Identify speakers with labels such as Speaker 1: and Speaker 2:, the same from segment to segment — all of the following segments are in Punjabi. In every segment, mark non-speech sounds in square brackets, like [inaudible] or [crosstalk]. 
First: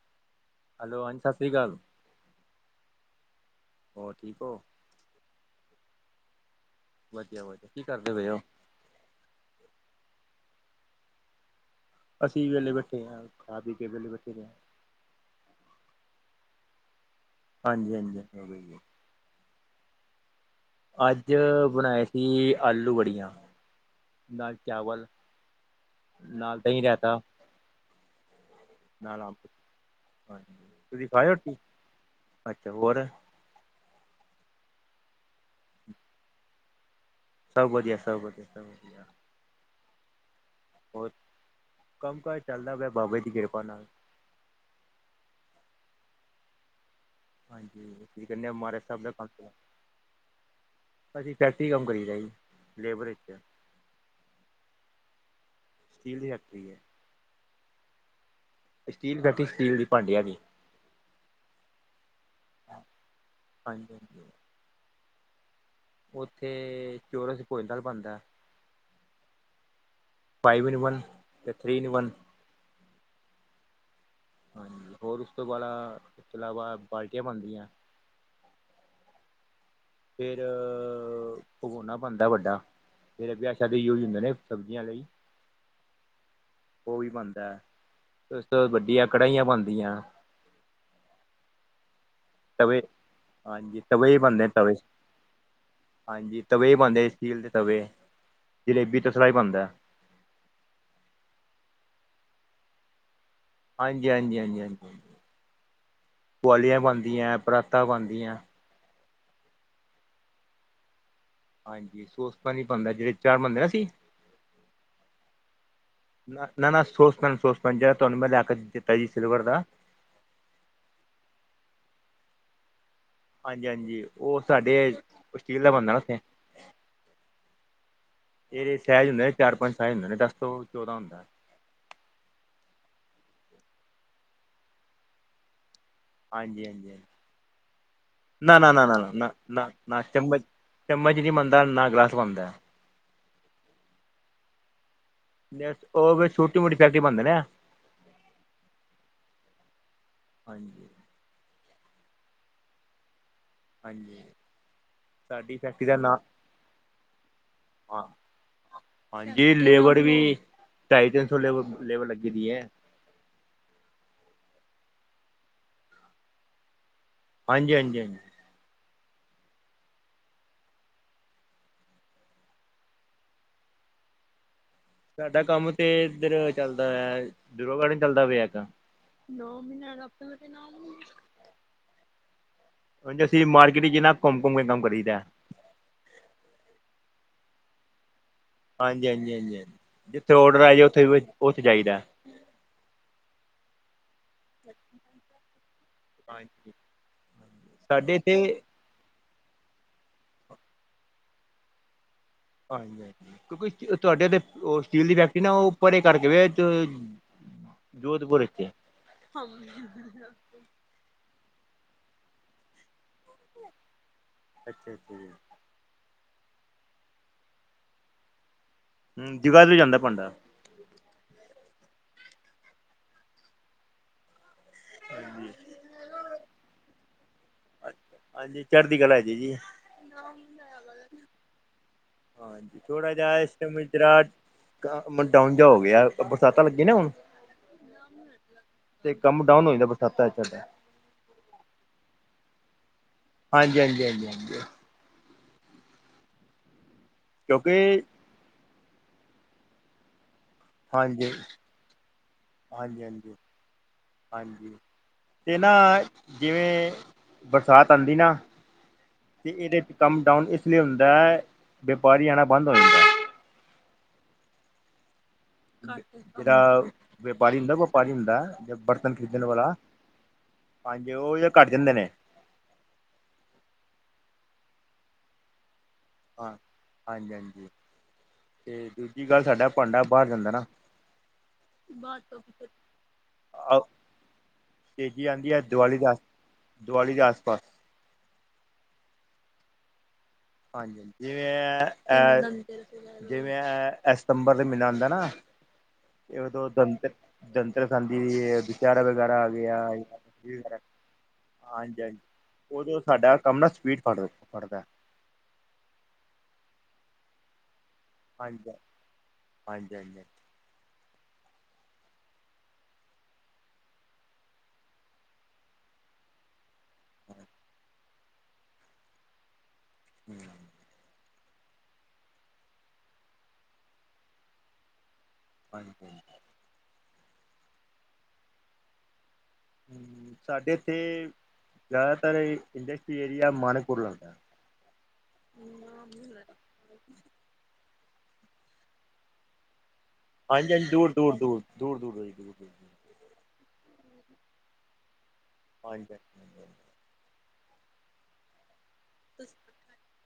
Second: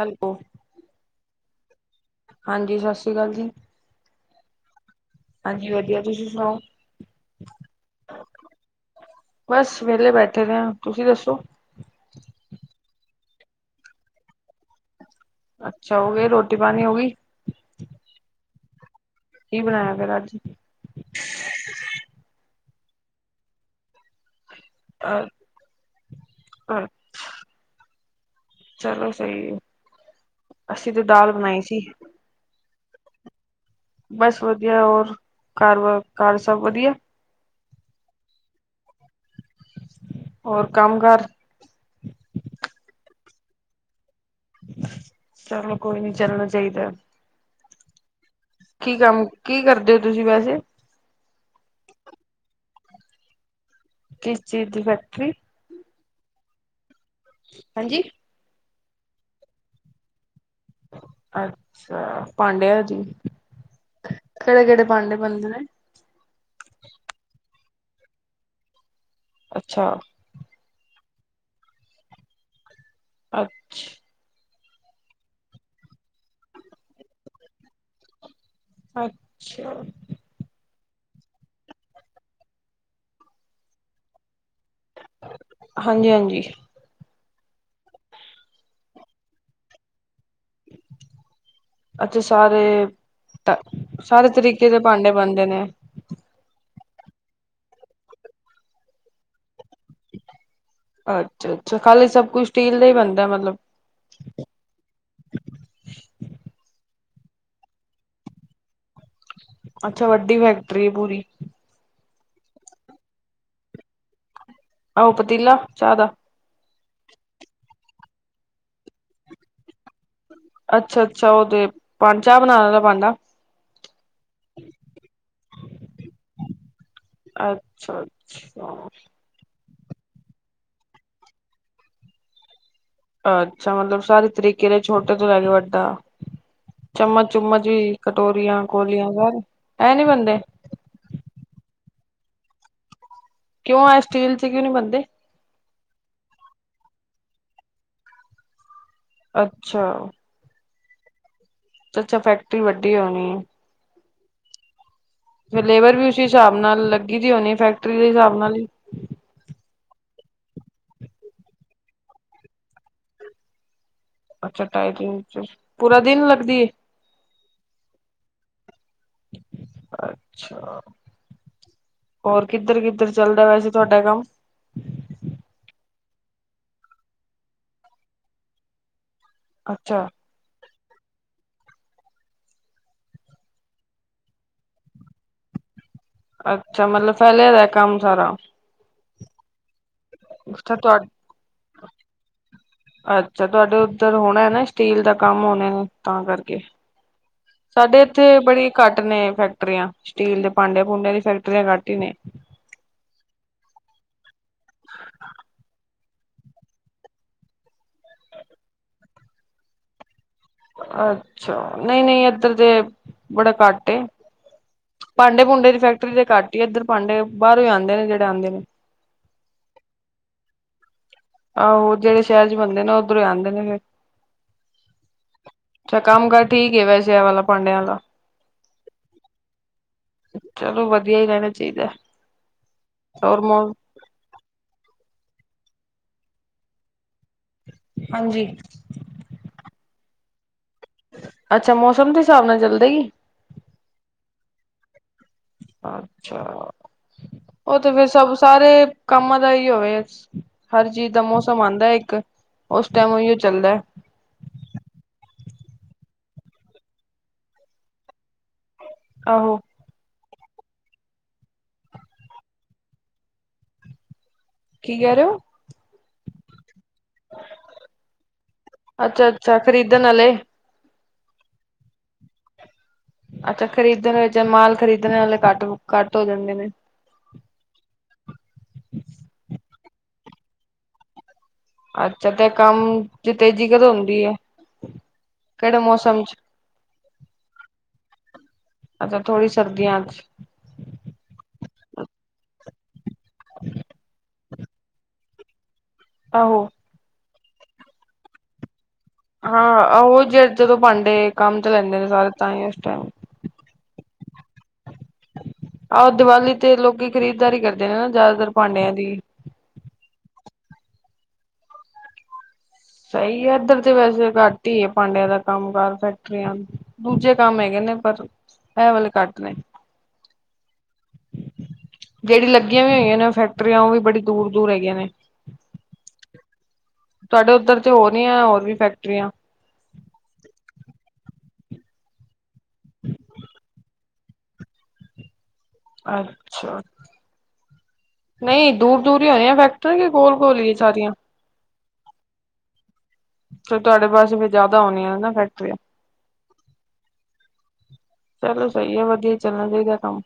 Speaker 1: ਹੈਲੋ
Speaker 2: ਹੈਲੋ ਹਾਂਜੀ ਸਤਿ ਸ਼੍ਰੀ ਅਕਾਲ।
Speaker 1: ਹਾਂਜੀ ਸਤਿ ਸ਼੍ਰੀ ਅਕਾਲ ਜੀ।
Speaker 2: ਹੋਰ ਠੀਕ ਹੋ?
Speaker 1: ਹਾਂਜੀ ਵਧੀਆ ਤੁਸੀਂ ਸੁਣਾਓ?
Speaker 2: ਵਧੀਆ- ਵਧੀਆ। ਕੀ ਕਰਦੇ ‌ਪਏ ਹੋ?
Speaker 1: ਬਸ, ਵੇਹਲੇ ਬੈਠੇ ਰਹੇ। ਤੁਸੀਂ ਦੱਸੋ?
Speaker 2: ਅਸੀਂ ਵੇਲੇ ਬੈਠੇ ਹਾਂ। ਖਾ- ਪੀਕੇ ਵੇਹਲੇ ਬੈਠੇ ਰਹੇ ਹਾਂ।
Speaker 1: ਅੱਛਾ ਹੋਗੇ ਰੋਟੀ ਪਾਣੀ ਹੋ ਗਈ?
Speaker 2: ਹਾਂਜੀ- ਹਾਂਜੀ [unintelligible]
Speaker 1: ਕੀ ਬਣਾਇਆ ਫੇਰ ਅੱਜ?
Speaker 2: ਅੱਜ ਬਣਾਏ ਸੀ। ਆਲੂ ਵੜੀਆਂ। ਨਾਲ ਚਾਵਲ
Speaker 1: ਅ
Speaker 2: ਨਾਲ ਦਹੀਂ ਰਾਇਤਾ।
Speaker 1: ਚਲੋ ਸਹੀ ਏ। ਅਸੀਂ ਤੇ ਦਾਲ ਬਣਾਈ ਸੀ
Speaker 2: [unintelligible]
Speaker 1: ਬਸ ਵਧੀਆ ਹੋਰ ਘਰ ਬਾਰ ਘਰ ਸਭ ਵਧੀਆ?
Speaker 2: ਸਭ ਵਧੀਆ ਸਭ ਵਧੀਆ ਸਭ ਵਧੀਆ।
Speaker 1: ਹੋਰ ਕੰਮ ਕਾਰ?
Speaker 2: ਕੰਮ- ਕਜ ਚੱਲਦਾ ਪਿਆ ਬਾਬੇ ਦੀ ਕਿਰਪਾ ਨਾਲ।
Speaker 1: ਚਲੋ, ਕੋਈ ਨਹੀਂ ਚੱਲਣਾ ਚਾਹੀਦਾ।
Speaker 2: ਹਾਂਜੀ। ਜਿੰਨੇ ਮਰ
Speaker 1: ਕੀ ਕੰਮ ਕੀ ਕਰਦੇ ਹੋ। ਤੁਸੀਂ ਵੈਸੇ
Speaker 2: ਅਸੀਂ ਫੈਕਟਰੀ ਕੰਮ ਕਰੀ ਜੀ। ਲੇਬਰ ਇਚ
Speaker 1: ਕਿਸ ਚੀਜ਼ ਦੀ ਫੈਕਟਰੀ।
Speaker 2: ਸਟੀਲ ਦੀ ਫੈਕਟਰੀ ਏ।
Speaker 1: ਹਾਂਜੀ।
Speaker 2: ਸਟੀਲ ਫੈਕਟਰੀ ਸਟੀਲ ਦੀ ਭਾਂਡਿਆਂ ਦੀ।
Speaker 1: ਅੱਛ ਪਾਂਡਿਆਂ ਜੀ
Speaker 2: ਹਾਂਜੀ ਹਾਂਜੀ
Speaker 1: ਕਿਹੜੇ- ਕਿਹੜੇ ਪਾਂਡੇ ਬਣਦੇ ਨੇ।
Speaker 2: ਉੱਥੇ ਚੋਰਸ ਭੋਜਣ ਥਾਲ ਬਣਦਾ।
Speaker 1: ਅੱਛਾ।
Speaker 2: ਫਾਈਵ ਇਨ ਵਨ ਅਤੇ ਥਰੀ ਇਨ ਵਨ
Speaker 1: ਅੱਛਾ।
Speaker 2: ਹਾਂਜੀ। ਹੋਰ ਉਸ ਤੋਂ ਬਾ ਇਸ ਤੋਂ ਇਲਾਵਾ ਬਾਲਟੀਆਂ ਬਣਦੀਆਂ।
Speaker 1: ਅੱਛਾ।
Speaker 2: ਫਿਰ, ਪਗੋਣਾ ਬਣਦਾ ਵੱਡਾ। ਫਿਰ ਅਭ ਵਿਆਹ- ਸ਼ਾਦੀ ਚ ਉਹੀ ਹੁੰਦੇ ਨੇ। ਸਬਜ਼ੀਆਂ ਲਈ।
Speaker 1: ਹਾਂਜੀ ਹਾਂਜੀ
Speaker 2: ਉਹ ਵੀ ਬਣਦਾ। ਉਸ ਤੋਂ ਵੱਡੀਆਂ ਕੜਹੀਆਂ ਬਣਦੀਆਂ।
Speaker 1: ਅੱਛੇ। ਸਾਰੇ
Speaker 2: ਤਵੇ ਹਾਂਜੀ ਤਵੇ
Speaker 1: -ਸਾਰੇ
Speaker 2: ਬਣਦੇ
Speaker 1: ਤਰੀਕੇ
Speaker 2: ਤਵੇ
Speaker 1: ਦੇ ਭਾਂਡੇ ਬਣਦੇ ਨੇ।
Speaker 2: ਹਾਂਜੀ। ਤਵੇ ਹੀ ਬਣਂਦੇ। ਸਟੀਲ ਦੇ ਤਵੇ ਜਲੇਬੀ ਤ ਸਿਰਾ ਹੀ ਬਣਂਦਾ।
Speaker 1: ਅੱਛਾ- ਅੱਛਾ। ਖਾਲੀ ਸਭ ਕੁਝ ਸਟੀਲ ਦਾ ਹੀ ਬਣਦਾ ਮਤਲਬ।
Speaker 2: ਹਾਂਜੀ- ਹਾਂਜੀ -ਹਾਂਜੀ -ਹਾਂਜੀ -ਹਾਂਜੀ ਪੁਆਲੀਆਂ ਬਣਦੀਆਂ ਪਰਾਤਾਂ ਬਣਦੀਆਂ।
Speaker 1: ਅੱਛਾ। ਵੱਡੀ ਫੈਕਟਰੀ ਹੈ ਪੂਰੀ।
Speaker 2: ਹਾਂਜੀ। ਸੋਸ ਪੇਨ ਬਣਦਾ ਜਿਹੜੇ ਚਾਹ ਬਣਿਆ ਸੀ।
Speaker 1: ਆਹੋ ਪਤੀਲਾ ਚਾਹ ਦਾ।
Speaker 2: ਨਾ- ਨਾ- ਨਾ ਸੋਸ ਪੈਨ ਸੋਸ ਪੈਨ ਜ ਜਿਹੜਾ ਮੈਂ ਤੁਹਾਨੂੰ ਲੈ ਕੇ ਦਿੱਤਾ ਸੀ ਸਿਲਵਰ ਦਾ।
Speaker 1: ਅੱਛਾ -ਅੱਛਾ ਉਹਦੇ ਪੰ ਚਾਹ ਬਣਾਉਣਾ ਭਾਂਡਾ
Speaker 2: ਹਾਂਜੀ -ਹਾਂਜੀ ਉਹ ਸਾਡੇ ਸਟੀਲ ਦਾ ਬਣਦਾ ਨਾ ਉੱਥੇ।
Speaker 1: ਅੱਛਾ-
Speaker 2: ਇਹਦੇ
Speaker 1: ਅੱਛਾ।
Speaker 2: ਸਾਈਜ਼ ਹੁੰਦੇ ਨੇ ਚਾਰ -ਪੰਜ ਟਾਈਮ ਹੁੰਦੇ। ਦਸ ਤੋਂ ਚੌਦਾਂ ਹੁੰਦਾ।
Speaker 1: ਅੱਛਾ। ਮਤਲਬ ਸਾਰੇ ਤਰੀਕੇ ਨਾਲ ਛੋਟੇ ਤੋਂ ਲੈ ਕੇ ਵੱਡਾ।
Speaker 2: ਹਾਂਜੀ ਹਾਂਜੀ ਹਾਂਜੀ
Speaker 1: ਚਮਚ- ਚੁਮਚ ਵੀ
Speaker 2: ਨਾ
Speaker 1: ਕਟੋਰੀਆਂ,
Speaker 2: ਨਾ ਨਾ ਨਾ
Speaker 1: ਕੋਲੀਆਂ
Speaker 2: ਨਾ
Speaker 1: ਸਾਰੇ
Speaker 2: ਨਾ
Speaker 1: ਐ
Speaker 2: ਨਾ
Speaker 1: ਨੀ ਬਣਦੇ।
Speaker 2: ਚਮਚ ਚਮਚ ਨਹੀਂ ਬਣਦਾ ਨਾ, ਗਲਾਸ ਬਣਦਾ।
Speaker 1: ਕਿਉਂ ਆਏ ਸਟੀਲ 'ਚ ਕਿਉਂ ਨੀ ਬਣਦੇ।
Speaker 2: ਉਹ ਛੋਟੀ- ਮੋਟੀ ਫੈਕਟਰੀ ਬਣਦੇ ਐ।
Speaker 1: ਅੱਛਾ।
Speaker 2: ਹਾਂਜੀ।
Speaker 1: ਅੱਛਾ। ਫੈਕਟਰੀ ਵੱਡੀ ਹੋਣੀ ਏ।
Speaker 2: ਹਾਂਜੀ। ਸਾਡੀ
Speaker 1: ਫਿਰ
Speaker 2: ਫੈਕਟਰੀ ਦਾ
Speaker 1: ਲੇਬਰ ਵੀ
Speaker 2: ਨਾਂ
Speaker 1: ਉਸ ਹਿਸਾਬ ਨਾਲ ਲੱਗੀ ਦੀ ਹੋਣੀ ਫੈਕਟਰੀ
Speaker 2: ਹਾਂ
Speaker 1: ਦੇ ਹਿਸਾਬ ਨਾਲ ਹੀ।
Speaker 2: ਹਾਂਜੀ। ਲੇਬਰ ਵੀ ਢਾਈ- ਤਿੰਨ ਸੌ ਲੇਬਰ ਲੇਬਰ ਲੱਗੀ ਦੀ ਏ।
Speaker 1: ਅੱਛਾ। ਟਾਈ, ਤਿੰਨ 'ਚ ਪੂਰਾ ਦਿਨ ਲੱਗਦੀ ਏ।
Speaker 2: ਹਾਂਜੀ- ਹਾਂਜੀ -ਹਾਂਜੀ।
Speaker 1: ਅੱਛਾ। ਹੋਰ ਕਿੱਧਰ- ਕਿੱਧਰ ਚੱਲਦਾ ਵੈਸੇ ਤੁਹਾਡਾ ਕੰਮ।
Speaker 2: ਸਾਡਾ ਕੰਮ ਤੇ ਇਧਰ ਚੱਲਦਾ ਹੋ ਡੂਰੋ ਗਾਰਡਨ ਚੱਲਦਾ ਪਿਆ ਹੈਗਾ ਨੌ ਮਹੀਨਟ
Speaker 1: ਅੱਛਾ
Speaker 2: ਆਪ ਨ ਮ [unintelligible] ਏਸੇ ਮਾਰਕੀਟ ਚ ਨਾ ਘੁੰਮ ਘੁੰਮ ਕੇ ਕੰਮ ਕਰੀਦਾ।
Speaker 1: ਅੱਛਾ ਮਤਲਬ ਫੈਲਿਆ ਹੋਇਆ ਕੰਮ ਸਾਰਾ।
Speaker 2: ਹਾਂਜੀ ਹਾਂਜੀ ਹਾਂਜੀ ਹਾਂਜੀ ਜਿੱਥੇ ਔਡਰ ਆ
Speaker 1: ਅੱਛਾ
Speaker 2: ਜੇ
Speaker 1: ਤੁਹਾ
Speaker 2: ਉੱਥੇ ਉੱਥੇ ਜਾਈਦਾ।
Speaker 1: ਅੱਛਾ ਤੁਹਾਡੇ ਉੱਧਰ ਹੋਣਾ। ਸਟੀਲ ਦਾ ਕੰਮ ਹੋਣੇ ਤਾਂ ਕਰਕੇ
Speaker 2: ਹਾਂਜੀ
Speaker 1: ਸਾਡੇ ਇੱਥੇ ਬੜੀ ਘੱਟ ਨੇ ਫੈਕਟਰੀਆਂ ਸਟੀਲ ਦੇ ਭਾਂਡੇ ਭੂੰਡਿਆਂ ਦੀ ਫੈਕਟਰੀਆਂ ਘੱਟ ਹੀ ਨੇ।
Speaker 2: ਹਾਂ ਕਿਉਂਕਿ ਤੁਹਾਡੇ ਤੇ ਉਹ ਸਟੀਲ ਦੀ ਫੈਕਟਰੀ ਨਾ ਉਹ ਪਰੇ ਕਰਕੇ ਵੇ ਐਚ ਜੋਧਪੁਰ ਇੱਥੇ ਏ, ਹੁ।
Speaker 1: ਅੱਛਾ ਨਹੀਂ ਨਹੀਂ ਏਧਰ ਤੇ ਬੜਾ ਘੱਟ ਏ।
Speaker 2: ਅੱਛਾ ਅੱਛਾ ਜੀ
Speaker 1: ਭਾਂਡੇ-ਭੂੰਡੇ ਦੀ ਫੈਕਟਰੀ ਤੇ ਘੱਟ ਹੀ ਏ ਇੱਧਰ, ਭਾਂਡੇ ਬਾਹਰੋਂ ਆਉਂਦੇ ਨੇ ਜਿਹੜੇ ਆਉਂਦੇ ਨੇ।
Speaker 2: ਹਮ ਬਾਹਰ ਵੀ ਜਾਂਦਾ ਭਾਂਡਾ।
Speaker 1: ਆਹੋ ਜਿਹੜੇ ਸ਼ਹਿਰ 'ਚ ਬੰਨ ਦੇ ਨਾ ਉੱਧਰੋਂ ਆਉਂਦੇ ਨੇ ਫਿਰ
Speaker 2: ਹਾਂਜੀ।
Speaker 1: ਅੱਛਾ ਕੰਮ ਕਾਰ ਠੀਕ ਈ ਏ, ਵੈਸੇ ਵਾਲਾ ਭਾਡਿਆਂ ਵਾਲਾ।
Speaker 2: ਹਾਂਜੀ ਚੜ੍ਹਦੀ ਕਲਾ ਹੈ ਜ ਜੀ।
Speaker 1: ਚਲੋ ਵਧੀਆ ਹੀ ਰਹਿਣਾ ਚਾਹੀਦਾ।
Speaker 2: ਹਾਂਜੀ ਥੋੜਾ ਜਿਹਾ
Speaker 1: ਹੋਰ
Speaker 2: ਇਸ
Speaker 1: ਮੌ
Speaker 2: ਟੈਮ'ਚ ਜਿਹੜਾ ਬ ਮ ਡਾਊਨ ਜਹਾ ਹੋ ਗਿਆ ਬਰਸਾਤਾਂ ਲੱਗੀਆਂ ਨੇ ਹੁਣ
Speaker 1: ਹਾਂਜੀ।
Speaker 2: ਤੇ ਕੰਮ ਡਾਊਨ ਹੋ ਜਾਂਦਾ ਬਰਸਾਤਾਂ ਸਾਡੇ
Speaker 1: ਅੱਛਾ ਮੌਸਮ ਦੇ ਹਿਸਾਬ ਨਾਲ ਚੱਲਦਾ ਹੀ
Speaker 2: ਹਾਂਜੀ -ਹਾਂਜੀ-ਹਾਂਜੀ
Speaker 1: ਅੱਛਾ ਉਹ ਤੇ
Speaker 2: ਕਿਉਂਕਿ
Speaker 1: ਫਿਰ ਸਭ ਸਾਰੇ ਕੰਮ ਦਾ ਹੀ ਹੋਵੇ ਹਰ ਚੀਜ਼ ਦਾ
Speaker 2: ਹਾਂਜੀ
Speaker 1: ਮੌਸਮ ਆਉਂਦਾ ਇੱਕ ਉਸ
Speaker 2: ਹਾਂਜੀ
Speaker 1: ਟਾਈਮ
Speaker 2: ਹਾਂਜੀ
Speaker 1: ਉਹੀਓ ਚੱਲਦਾ।
Speaker 2: ਹਾਂਜੀ ਅਤੇ ਨਾ ਜਿਵੇਂ ਬਰਸਾਤ ਆਉਂਦੀ ਨਾ। ਅਤੇ
Speaker 1: ਆਹੋ
Speaker 2: ਇਹਦੇ ਕੰਮ ਡਾਊਨ ਇਸ ਲਈ ਹੁੰਦਾ ਹੈ ਵਪਾਰੀ ਆਣਾ ਬੰਦ ਹੋ ਜਾਂਦਾ।
Speaker 1: ਕੀ ਕਹਿ ਰਹੇ ਓ।
Speaker 2: ਜਿਹੜਾ ਵੇਪਾਰੀ ਹੁੰਦਾ ਵਪਾਰੀ ਹੁੰਦਾ ਜਿਹੜਾ ਬਰਤਨ
Speaker 1: ਅੱਛਾ
Speaker 2: ਖਰੀਦਣ
Speaker 1: ਅੱਛਾ
Speaker 2: ਵਾਲਾ।
Speaker 1: ਖਰੀਦਣ ਵਾਲੇ
Speaker 2: ਹਾਂਜੀ ਉਹ ਘੱਟ ਜਾਂਦੇ ਨੇ।
Speaker 1: ਅੱਛਾ ਖਰੀਦਣ ਵਿੱਚ ਮਾਲ ਖਰੀਦਣ ਵਾਲੇ ਘੱਟ ਘੱਟ ਹੋ ਜਾਂਦੇ
Speaker 2: ਹਾਂ
Speaker 1: ਨੇ।
Speaker 2: ਹਾਂਜੀ ਹਾਂਜੀ ਤੇ ਦੂਜੀ ਗੱਲ ਸਾਡਾ ਭਾਂਡਾ ਬਾਹਰ ਜਾਂਦਾ ਨਾ।
Speaker 1: ਅੱਛਾ ਤੇ ਕੰਮ 'ਚ ਤੇਜ਼ੀ ਕਦੋਂ ਹੁੰਦੀ ਹੈ।
Speaker 2: ਤੇਜ਼ੀ ਆਉਂਦੀ ਹੈ
Speaker 1: ਕਿਹੜੇ
Speaker 2: ਦਿਵਾਲੀ ਦੇ ਆਸ
Speaker 1: ਮੌਸਮ ਚ
Speaker 2: ਦਿਵਾਲੀ ਦੇ ਆਸ ਪਾਸ।
Speaker 1: ਅੱਛਾ ਥੋੜੀ ਸਰਦੀਆਂ 'ਚ।
Speaker 2: ਹਾਂਜੀ ਹਾਂਜੀ ਹਾਂ ਜਿਵੇਂ ਜਿਵੇਂ ਸਤੰਬਰ ਦੇ ਮਹੀਨਾ ਹੁੰਦਾਂ ਨਾ। ਇਹ
Speaker 1: ਆਹੋ
Speaker 2: ਓਦੋਂ ਧਨ ਧੰਨਤੇਰਸ ਆਉਂਦੀ ਵਗੈਰਾ ਵਿਆਹ ਆਏ
Speaker 1: ਹਾਂ
Speaker 2: ਆ
Speaker 1: ਉਹ ਜ ਜਦੋਂ ਭਾਂਡੇ ਕੰਮ ਤੇ ਲੈਂਦੇ
Speaker 2: ਹਾਂਜੀ
Speaker 1: ਨੇ
Speaker 2: ਹਾਂਜੀ
Speaker 1: ਸਾਰੇ ਤਾਂ ਹੀ ਉਸ
Speaker 2: ਉਦੋਂ
Speaker 1: ਟਾਈਮ
Speaker 2: ਸਾਡਾ ਕੰਮ ਨਾ ਸਪੀਡ ਫੜ ਪੜਦਾ।
Speaker 1: ਆਹ ਦੀਵਾਲੀ ਤੇ ਲੋਕੀ ਖਰੀਦਦਾਰੀ ਕਰਦੇ ਨੇ ਨਾ, ਜ਼ਿਆਦਾਤਰ ਭਾਂਡਿਆਂ ਦੀ।
Speaker 2: ਹਾਂਜੀ-ਹਾਂਜੀ-ਹਾਂਜੀ।
Speaker 1: ਸਹੀ ਹੈ, ਇੱਧਰ ਤੇ ਵੈਸੇ ਘੱਟ ਹੀ ਹੈ, ਭਾਂਡਿਆਂ ਦਾ ਕੰਮ-ਕਾਰ, ਫੈਕਟਰੀਆਂ ਦੂਜੇ ਕੰਮ ਹੈਗੇ ਨੇ, ਪਰ ਐ ਵਾਲੇ ਘੱਟ ਨੇ।
Speaker 2: ਹਮ।
Speaker 1: ਜਿਹੜੀ ਲੱਗੀਆਂ ਵੀ ਹੇਗੀਆਂ ਨੇ ਫੈਕਟਰੀਆਂ, ਉਹ ਵੀ ਬੜੀ ਦੂਰ ਦੂਰ ਹੈਗੀਆਂ ਨੇ।
Speaker 2: ਹਾਂਜੀ ਹਾਂਜੀ।
Speaker 1: ਤੁਹਾਡੇ ਉੱਧਰ ਤੇ ਹੋਰ ਨੀ ਹੈ ਹੋਰ ਵੀ ਫੈਕਟਰੀਆਂ।
Speaker 2: ਸਾਡੇ ਇੱਥੇ ਜ਼ਿਆਦਾਤਰ ਇੰਡਸਟਰੀ ਏਰੀਆ ਮਾਨਪੁਰ ਲੱਗਦਾ।
Speaker 1: ਅੱਛਾ ਨਹੀਂ ਦੂਰ ਦੂਰ ਹੀ ਹੋਣੇ ਆ ਫੈਕ ਤੁ ਵੀ ਬੋਲ।
Speaker 2: ਹਾਂਜੀ ਹਾਂਜੀ ਦੂਰ ਦੂਰ ਦੂਰ ਦੂਰ ਦੂਰੀ ਦੂਰ ਦੂਰ।
Speaker 1: ਫਿਰ ਤੁਹਾਡੇ ਪਾਸੇ ਫਿਰ ਜ਼ਿਆਦਾ ਹੋਣੀਆਂ ਨਾ ਫੈਕਟਰੀਆਂ।
Speaker 2: ਹਾਂਜੀ ਹਾਂਜੀ
Speaker 1: ਚਲੋ ਸਹੀ ਹੈ, ਵਧੀਆ ਚੱਲਣਾ ਚਾਹੀਦਾ ਕੰਮ।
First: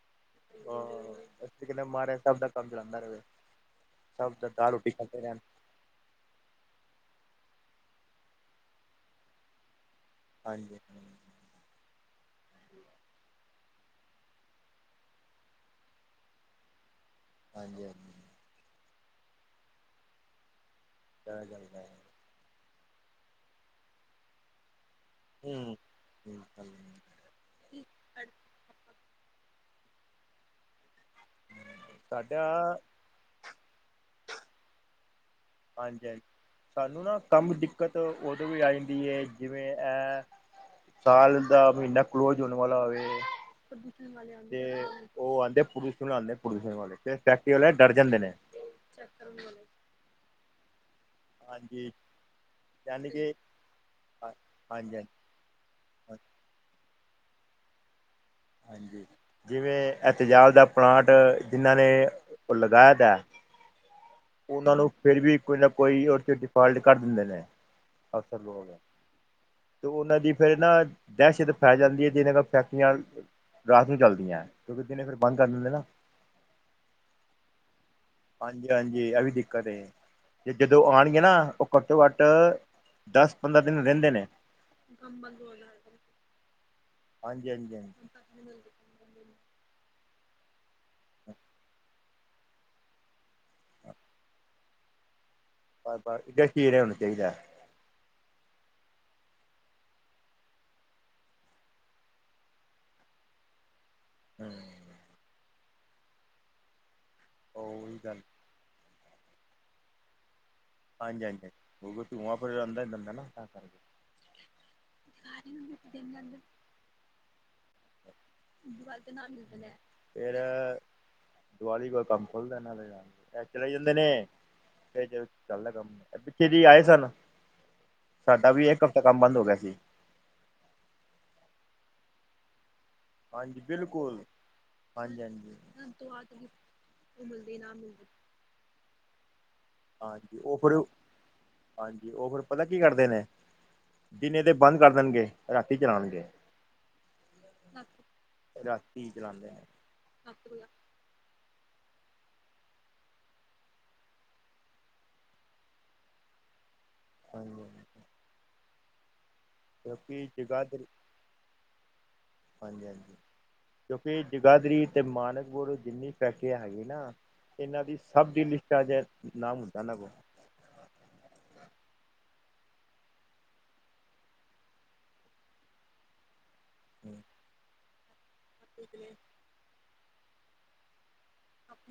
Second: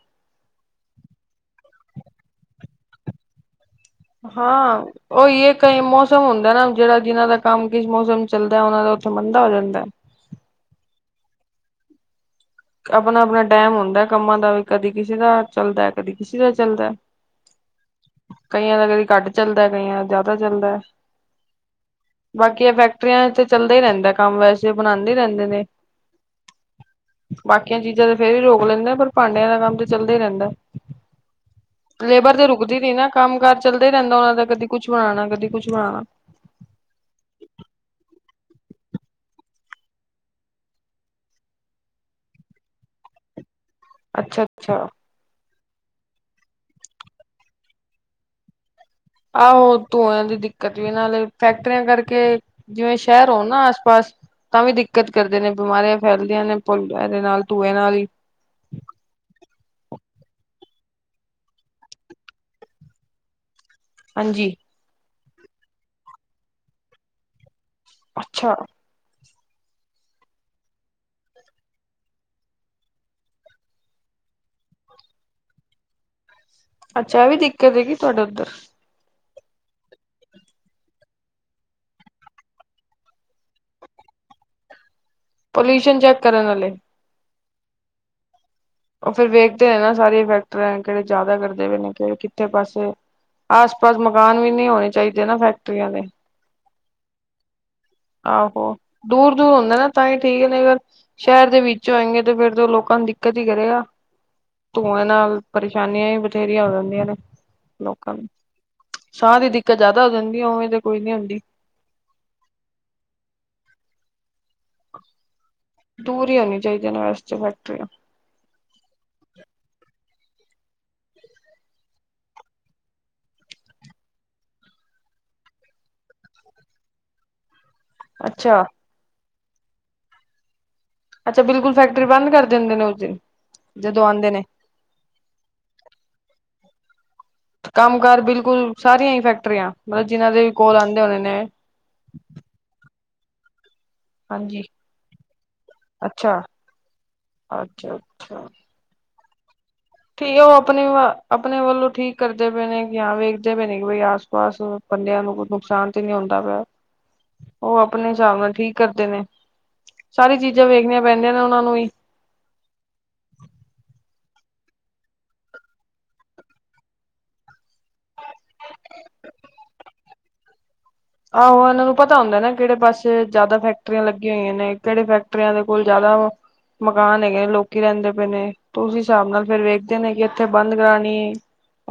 Speaker 2: ਹਾਂ, ਅਸੀਂ ਕਹਿੰਦੇ ਮਹਾਂਰਾਜ ਸੱਬ ਦਾ ਕੰਮ ਚਲਾਂਦਾ ਰਹੇ। ਸਭ ਦਾ ਦਾਲ
Speaker 1: ਹਾਂ,
Speaker 2: ਰੋਟੀ ਖਾਂਦੇ ਰਹਿਣ
Speaker 1: ਉਹੀ, ਇਹ ਕਈ ਮੌਸਮ ਹੁੰਦਾ ਨਾ, ਜਿਹੜਾ, ਜਿਹਨਾਂ ਦਾ ਕੰਮ ਕਿਸ ਮੌਸਮ ਚੱਲਦਾ, ਉਹਨਾਂ ਦਾ ਉੱਥੇ ਮੰਦਾ ਹੋ ਜਾਂਦਾ।
Speaker 2: ਹਾਂਜੀ-ਹਾਂਜੀ।
Speaker 1: ਅਪਨਾ-ਅਪਨਾ ਟਾਇਮ ਹੁੰਦਾ ਕੰਮਾਂ ਦਾ ਵੀ, ਕਦੀ ਕਿਸੇ ਦਾ ਚੱਲਦਾ, ਕਦੀ ਕਿਸੇ ਦਾ ਚੱਲਦਾ।
Speaker 2: ਹਾਂਜੀ-ਹਾਂਜੀ।
Speaker 1: ਕਈਆਂ ਦਾ ਕਦੀ ਘੱਟ ਚੱਲਦਾ, ਕਈਆਂ ਦਾ ਜ਼ਿਆਦਾ ਚੱਲਦਾ।
Speaker 2: ਜ਼ਿਆਦਾ ਚੱਲਦਾ ਹੈ।
Speaker 1: ਬਾਕੀ ਇਹ ਫੈਕਟਰੀਆਂ ਇਥੇ ਚੱਲਦਾ ਹੀ ਰਹਿੰਦਾ ਕੰਮ, ਵੈਸੇ ਬਣਾਂਦੇ ਹੀ ਰਹਿੰਦੇ ਨੇ।
Speaker 2: ਠੀ [unintelligible] ਕੱਲ
Speaker 1: ਬਾਕੀਆਂ ਚੀਜ਼ਾਂ ਤੇ ਫਿਰ ਹੀ ਰੋਕ ਲੈਂਦਾ, ਪਰ ਭਾਂਡਿਆਂ ਦਾ ਕੰਮ ਤੇ ਚੱਲਦਾ ਹੀ ਰਹਿੰਦਾ। ਲੇਬਰ ਤੇ
Speaker 2: ਸਾਡਾ
Speaker 1: ਰੁਕਦੀ ਨੀ ਨਾ, ਕੰਮ-ਕਾਰ ਚੱਲਦਾ ਹੀ ਰਹਿੰਦਾ ਉਹਨਾਂ ਦਾ, ਕਦੀ ਕੁੱਛ, ਬਣਾਉਣਾ ਕਦੀ ਕੁਛ ਬਣਾਉਣਾ।
Speaker 2: ਹਾਂਜੀ- ਹਾਂਜੀ, ਸਾਨੂੰ ਨਾ ਕੰਮ ਦਿੱਕਤ ਉਦੋਂ ਵੀ ਆ ਜਾਂਦੀ ਹੈ, ਜਿਵੇਂ ਐ ਸਾਲ ਦਾ ਮਹੀਨਾ ਕਲੋਜ ਹੋਣ ਵਾਲਾ ਹੋਵੇ।
Speaker 1: ਅੱਛਾ
Speaker 2: ਤੇ
Speaker 1: ਅੱਛਾ
Speaker 2: ਉਹ ਆਂਦੇ ਪੋਲੁਸ਼ਨ ਆਉਂਦੇ, ਪ੍ਰਦੂਸ਼ਣ ਵਾਲੇ, ਤੇ ਫੈਕਟਰੀ ਵਾਲੇ ਡਰ ਜਾਂਦੇ ਨੇ।
Speaker 1: ਆਹੋ, ਧੂੰਏ ਦੀ ਦਿੱਕਤ ਵੀ ਨਾਲੇ ਫੈਕਟਰੀਆਂ
Speaker 2: ਹਾਂਜੀ
Speaker 1: ਕਰਕੇ, ਜਿਵੇਂ
Speaker 2: ਯਾਨੀ
Speaker 1: ਸ਼ਹਿਰ
Speaker 2: ਕਿ
Speaker 1: ਹੋਣ ਨਾ ਆਸ-ਪਾਸ, ਤਾਂ
Speaker 2: ਹਾਂਜੀ
Speaker 1: ਵੀ
Speaker 2: ਹਾਂਜੀ
Speaker 1: ਦਿੱਕਤ ਕਰਦੇ ਨੇ ਬਿਮਾਰੀਆਂ ਫੈਲਦੀਆਂ ਨੇ, ਭੁੱਲ ਇਹਦੇ ਨਾਲ ਧੂਏ ਨਾਲ ਹੀ।
Speaker 2: ਹਾਂਜੀ, ਜਿਵੇਂ, ਐ ਤਜਾਬ ਦਾ ਪਲਾਂਟ ਜਿਨ੍ਹਾਂ ਨੇ, ਉਹ ਲਗਾਇਆ ਤਾ ਹੈ।
Speaker 1: ਹਾਂਜੀ।
Speaker 2: ਉਹਨਾਂ ਨੂੰ, ਫਿਰ ਵੀ ਕੋਈ ਨਾ, ਕੋਈ ਉਹਦੇ 'ਚ ਡਿਫਾਲਟ ਕੱਢ ਦਿੰਦੇ ਨੇ। ਐਸੇ [unintelligible]
Speaker 1: ਅੱਛਾ
Speaker 2: ਲੋਗ ਹੇ ਤੇ ਉਹਨਾਂ ਦੀ ਫਿਰ ਨਾ, ਦਹਿਸ਼ਤ ਪੈ ਜਾਂਦੀ ਹੈ, ਜਿਹਨਾਂ ਕੋਲ ਫੈਕਟਰੀਆਂ ਰਾਤ ਨੂੰ ਚੱਲਦੀਆਂ। ਕਿਉਂਕਿ ਦਿਨੇ ਫਿਰ ਬੰਦ ਕਰ ਦਿੰਦੇ ਨੇ ਨਾ।
Speaker 1: ਅੱਛਾ, ਐ ਵੀ ਦਿੱਕਤ ਹੈਗੀ ਤੁੱਹਾਡੇ ਉੱਧਰ।
Speaker 2: ਹਾਂਜੀ ਹਾਂਜੀ ਇਹ ਆ ਵੀ, ਦਿੱਕਤ ਏ। ਤੇ ਜਦੋਂ ਆਉਣਗੇ ਨਾ, ਉਹ ਘੱਟੋ-ਘੱਟ, ਦੱਸ, ਪੰਦਰਾਂ ਦਿਨ ਰਹਿੰਦੇ ਨੇ। ਗੰਬ ਗੋ [unintelligible]
Speaker 1: ਪਲਊਸ਼ਨ ਚੈੱਕ ਕਰਨ ਵਾਲੇ।
Speaker 2: ਹਾਂਜੀ, ਹਾਂਜੀ, ਹਾਂਜੀ।
Speaker 1: ਉਹ ਫਿਰ ਵੇਖਦੇ ਨੇ ਨਾ, ਸਾਰੇ ਫੈਕਟਰੀ ਹੈ ਕਿਹੜੇ ਜ਼ਿਆਦਾ ਕਰਦੇ ਪਏ ਨੇ। ਕਿੱਥੇ ਪਾਸੇ, ਆਸ-ਪਾਸ ਮਕਾਨ ਵੀ ਨਹੀਂ ਹੋਣੇ ਚਾਹੀਦੇ ਨਾ, ਫੈਕਟਰੀ
Speaker 2: ਪਰ, [unintelligible] ਚੀਰ ਹੋਣਾ ਚਾਹੀਦਾ।
Speaker 1: ਆਹੋ, ਦੂਰ -ਦੂਰ ਹੁੰਦਾ ਨਾ, ਤਾਂ ਹੀ ਠੀਕ ਹੈ, ਨਹੀਂ ਸ਼ਹਿਰ ਦੇ ਵਿੱਚ ਹੋਏੰਗੇ, ਤੇ ਫਿਰ ਤੇ ਉਹ ਲੋਕਾਂ ਨੂੰ ਦਿੱਕਤ ਹੀ ਕਰੇਗਾ।
Speaker 2: ਹਮ [unintelligible]
Speaker 1: ਧੂੰਆਂ ਨਾਲ, ਪਰੇਸ਼ਾਨੀਆਂ ਹੀ ਬਥੇਰੀਆਂ ਹੋ ਜਾਂਦੀਆਂ ਨੇ,
Speaker 2: ਉਹੀ
Speaker 1: ਲੋਕਾਂ
Speaker 2: ਗੱਲ
Speaker 1: ਨੂੰ। ਸਾਹ ਦੀ ਦਿੱਕਤ ਜ਼ਿਆਦਾ ਹੋ ਜਾਂਦੀ, ਉਵੇਂ ਤੇ। ਕੋਈ ਨੀ
Speaker 2: ਹਾਂਜੀ-
Speaker 1: ਹੁੰਦੀ
Speaker 2: ਹਾਂਜੀ, ਹਾਂ ਉਹ ਧੂੰਆਂ ਫਿਰ ਅੰਦਰ ਜਾਂਦਾ ਨਾ, ਤਾਂ ਕਰਕੇ
Speaker 1: ਦੂਰ ਹੀ ਹੋਣੀ ਚਾਹੀਦੀਆ ਨ ਵੈਸੇ ਤਾ, ਫੈਕਟਰੀਆਂ।
Speaker 2: ਫਿਰ, ਦੀਵਾਲੀ ਤੇ ਕੰਮ ਖੁਲਦਾ ਇਹਦੇ ਨਾਲ। ਚਲੇ ਜਾਂਦੇ ਨੇ ਜੇ ਚੱਲਦਾ ਕੰਮ। ਪਿੱਛੇ ਜੀ ਆਏ ਸਨ, ਸਾਡਾ
Speaker 1: ਅੱਛਾ
Speaker 2: ਵੀ ਇੱਕ ਹਫ਼ਤਾ ਕੰਮ ਬੰਦ ਹੋ ਗਿਆ ਸੀ।
Speaker 1: ਅੱਛਾ, ਬਿਲਕੁੱਲ ਫੈਕਟਰੀ ਬੰਦ ਕਰ ਦਿੰਦੇ ਨੇ ਉਹਦੀ।
Speaker 2: ਹਾਂਜੀ, ਬਿਲਕੁੱਲ। ਹਾਂਜੀ-ਹਾਂਜੀ।
Speaker 1: ਕੰਮ-ਕਾਰ ਬਿਲਕੁੱਲ, ਸਾਰੀਆਂ ਹੀ ਫੈਕਟਰੀਆਂ। ਮਤਲਬ ਜਿਨਾਂ
Speaker 2: ਹਾਂਜੀ
Speaker 1: ਦੇ ਵੀ
Speaker 2: ਉਹ
Speaker 1: ਕੋਲ
Speaker 2: ਫਿਰ,
Speaker 1: ਆਉਂਦੇ ਹੋਣੇ ਨੇ
Speaker 2: ਹਾਂਜੀ, ਉਹ ਫਿਰ, ਪਤਾ ਕੀ ਕਰਦੇ ਨੇ। ਦਿਨੇ ਤੇ
Speaker 1: ਹਾਂਜੀ
Speaker 2: ਬੰਦ ਕਰ ਦੇਣਗੇ, ਰਾਤੀ ਚਲਾਣਗੇ।
Speaker 1: ਅੱਛਾ ਅੱਛਾ ਅੱਛਾ
Speaker 2: ਕੀ ਚਲਾਂਦੇ ਨੇ?
Speaker 1: ਠੀਕ ਆ, ਉਹ ਆਪਣੀ ਵਾ ਅਪਨੇ ਵੱਲੋਂ ਠੀਕ ਕਰਦੇ ਪਏ ਨੇ, ਕੀ ਹਾਂ, ਵੇਖਦੇ ਪਏ ਨੇ ਕਿ, ਬਈ ਆਸ-ਪਾਸ ਬੰਦਿਆਂ ਨੂੰ ਕੋਈ ਨੁਕਸਾਨ ਤੇ ਨਹੀਂ ਹੁੰਦਾ ਪਿਆ।
Speaker 2: [unintelligible]
Speaker 1: ਉਹ ਆਪਣੇ ਹਿਸਾਬ ਨਾਲ ਠੀਕ ਕਰਦੇ ਨੇ,
Speaker 2: ਕਿਉਂਕਿ
Speaker 1: ਸਾਰੀ ਚੀਜ਼ਾਂ
Speaker 2: ਜਗਾਦਰੀ
Speaker 1: ਵੇਖਣੀਆਂ ਪੈਂਦੀਆਂ ਨੇ, ਉਹਨਾਂ ਨੂੰ ਵੀ
Speaker 2: ਹਾਂਜੀ- ਹਾਂਜੀ, ਕਿਉਂਕਿ ਜਗਾਦਰੀ ਤੇ ਮਾਨਕਪੁਰ ਜਿੰਨੀ ਫੈਕਟਰੀਆਂ ਹੈਗੀ ਨਾ ਇਹਨਾਂ ਦੀ ਸਭ ਦੀ ਲਿਸਟ ਆ ਜਾਏ, ਨਾਮ ਹੁੰਦਾ ਇਨਾਂ ਕੋਲ
Speaker 1: ਆਹੋ ਇਹਨਾਂ ਨੂੰ ਪਤਾ ਹੁੰਦਾ ਨਾ, ਕਿਹੜੇ ਪਾਸੇ ਜਿਆਦਾ ਫੈਕਟਰੀਆਂ ਲੱਗੀਆਂ ਹੋਈਆਂ ਨੇ, ਕਿਹੜੇ ਫੈਕਟਰੀਆਂ ਦੇ ਕੋਲ ਜਿਆਦਾ ਮਕਾਨ ਹੈਗੇ ਨੇ, ਲੋਕੀ ਰਹਿੰਦੇ ਪਏ ਨੇ, ਤੇ ਉਸ ਹਿਸਾਬ ਨਾਲ ਫਿਰ ਵੇਖਦੇ ਨੇ, ਕਿ ਇੱਥੇ ਬੰਦ ਕਰਾਣੀ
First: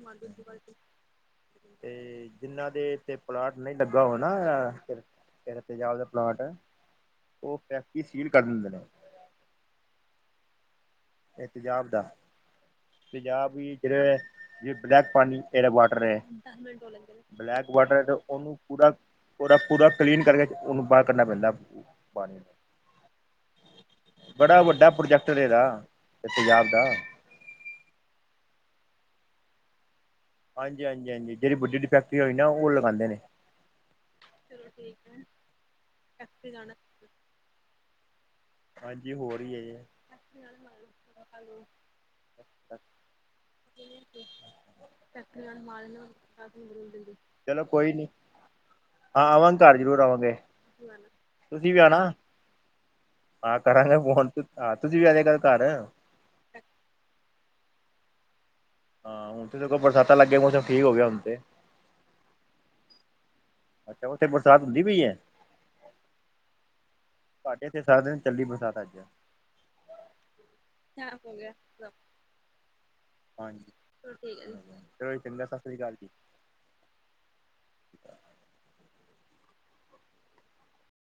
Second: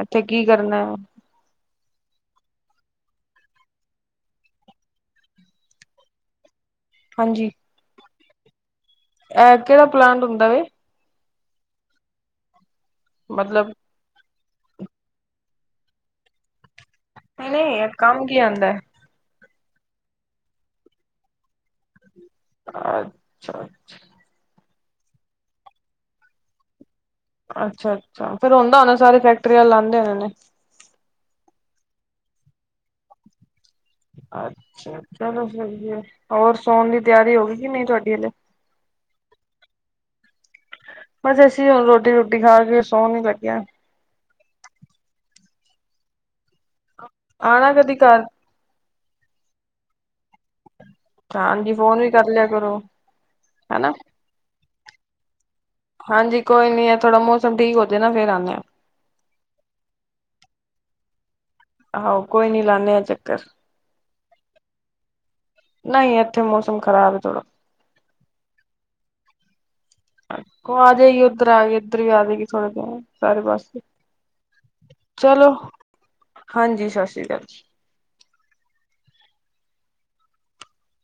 Speaker 1: ਇੱਥੇ ਕੀ ਕਰਨਾ
Speaker 2: ਤੇ ਜਿੰਨਾਂ ਦੇ ਇੱਥੇ ਪਲਾਟ ਨਹੀਂ ਲੱਗਾ ਹੋ ਨਾ, ਫਿਰ ਤੇਜ਼ਾਬ ਦਾ ਪਲਾਂਟ
Speaker 1: ਹਾਂਜੀ
Speaker 2: ਫੈਕਟਰੀ, ਸੀਲ ਕਰ ਦਿੰਦੇ ਨੇ
Speaker 1: ਐ, ਕਿਹੜਾ ਪਲਾਂਟ ਹੁੰਦਾ ਵੇ
Speaker 2: ਇਹ ਤੇਜ਼ਾਬ ਦਾ, ਤੇਜ਼ਾਬ
Speaker 1: ਮਤਲਬ
Speaker 2: ਵੀ ਜਿਹੜਾ ਯੇਹ, ਬਲੈਕ ਪਾਣੀ ਕਿਹੜਾ ਵਾਟਰ ਹੈ?
Speaker 1: ਨਹੀਂ
Speaker 2: ਬਲੈਕ
Speaker 1: ਨਹੀਂ ਇਹ
Speaker 2: ਵਾਟਰ ਹੈ, ਤੇ
Speaker 1: ਕੰਮ ਕੀ
Speaker 2: ਉਹਨੂੰ
Speaker 1: ਆਂਦਾ
Speaker 2: ਪੂਰਾ ਪੂਰਾ -ਪੂਰਾ, ਕਲੀਨ ਕਰਕੇ ਉਹਨੂੰ ਬਾਹਰ ਕੱਢਣਾ ਪੈਂਦਾ ਪਾਣੀ ਨੂੰ
Speaker 1: ਅੱਛਾ-ਅੱਛਾ।
Speaker 2: ਬੜਾ ਵੱਡਾ, ਪ੍ਰੋਜੈਕਟਰ ਹੈ ਇਹਦਾ ਤੇਜ਼ਾਬ ਦਾ।
Speaker 1: ਅੱਛਾ-ਅੱਛਾ, ਫੇਰ ਹੁੰਦਾ ਹੋਣਾ ਸਾਰੇ ਫੈਕਟਰੀ ਵਾਲੇ ਲਾਉਂਦੇ ਹੋਣੇ ਨੇ
Speaker 2: ਹਾਂਜੀ-ਹਾਂਜੀ, ਹਾਂਜੀ ਜਿਹੜੀ ਵੱਡੀ -ਵੱਡੀ ਫੈਕਟਰੀਆਂ ਹੁੰਦੀ ਨਾ ਉਹ ਲਗਾਉਂਦੇ ਨੇ।
Speaker 1: ਅੱਛਾ ਚਲੋ ਫੇਰ, ਹੋਰ ਸੋਣ ਦੀ ਤਿਆਰੀ ਹੋ ਗਈ ਕਿ ਨਹੀਂ, ਤੁਹਾਡੀ ਹਲੇ
Speaker 2: ਹਾਂਜੀ, ਹੋ ਰਹੀ ਹੈ।
Speaker 1: ਬਸ ਅਸੀਂ ਹੁਣ ਰੋਟੀ-ਰੁਟੀ, ਖਾ ਕੇ ਸੌਣ ਹੀ ਲੱਗੇ ਹਾਂ।
Speaker 2: [unintelligible] ਚਲੋ
Speaker 1: ਆਣਾ
Speaker 2: ਕੋਈ
Speaker 1: ਕਦੀ
Speaker 2: ਨੀ,
Speaker 1: ਘਰ
Speaker 2: ਹਾਂ ਆਵਾਂਗੇ, ਘਰ ਜ਼ਰੂਰ ਆਵਾਂਗੇ।
Speaker 1: ਹਾਂਜੀ,
Speaker 2: ਤੁਸੀਂ
Speaker 1: ਫੋਨ
Speaker 2: ਆਣਾ
Speaker 1: ਵੀ ਕਰ ਲਿਆ ਕਰੋ।
Speaker 2: ਹਾਂ
Speaker 1: ਹਨਾ
Speaker 2: ਕਰਾਂਗਾ ਫੋਨ, ਆਹ ਤੁਸੀਂ ਵੀ ਆ ਜਾਇਆ ਕਰੋ ਘਰ।
Speaker 1: ਹਾਂਜੀ ਕੋਈ ਨੀ, ਐ ਥੋੜਾ ਮੌਸਮ ਠੀਕ ਹੋ ਜਾਏ ਨਾ, ਫਿਰ ਆਉਂਦੇ ਹਾਂ
Speaker 2: ਹਾਂ, ਹੁਣ ਤੇ ਸਗੋਂ ਬਰਸਾਤਾਂ ਲੱਗ ਗਈਆਂ, ਮੌਸਮ ਠੀਕ ਹੋ ਗਿਆ ਹੁਣ ਤੇ
Speaker 1: ਆਹੋ, ਕੋਈ ਨੀ ਲਾਨੇ ਆਂ ਚੱਕਰ
Speaker 2: ਅੱਛਾ, ਉੱਥੇ ਬਰਸਾਤ ਹੁੰਦੀ ਪਈ ਹੈ?
Speaker 1: ਨਹੀਂ, ਇੱਥੇ ਮੌਸਮ ਖਰਾਬ ਹੈ ਥੋੜ੍ਹਾ।
Speaker 2: ਸਾਡੇ ਇੱਥੇ, ਸਾਰਾ ਦਿਨ ਚੱਲੀ ਬਰਸਾਤ ਅੱਜ
Speaker 1: ਆ ਜਾਏਗੀ, ਉੱਧਰ ਆ ਗਈ, ਇੱਧਰ ਵੀ ਆ ਜਾਏਗੀ, ਥੋੜੇ ਜਿਹੇ, ਸਾਰੇ ਪਾਸੇ
Speaker 2: [unintelligible] ਚੰਗਾ ਸਤਿ
Speaker 1: ਚਲੋ
Speaker 2: ਸ਼੍ਰੀ ਅਕਾਲ ਜੀ
Speaker 1: ਹਾਂਜੀ ਸਤਿ ਸ਼੍ਰੀ ਅਕਾਲ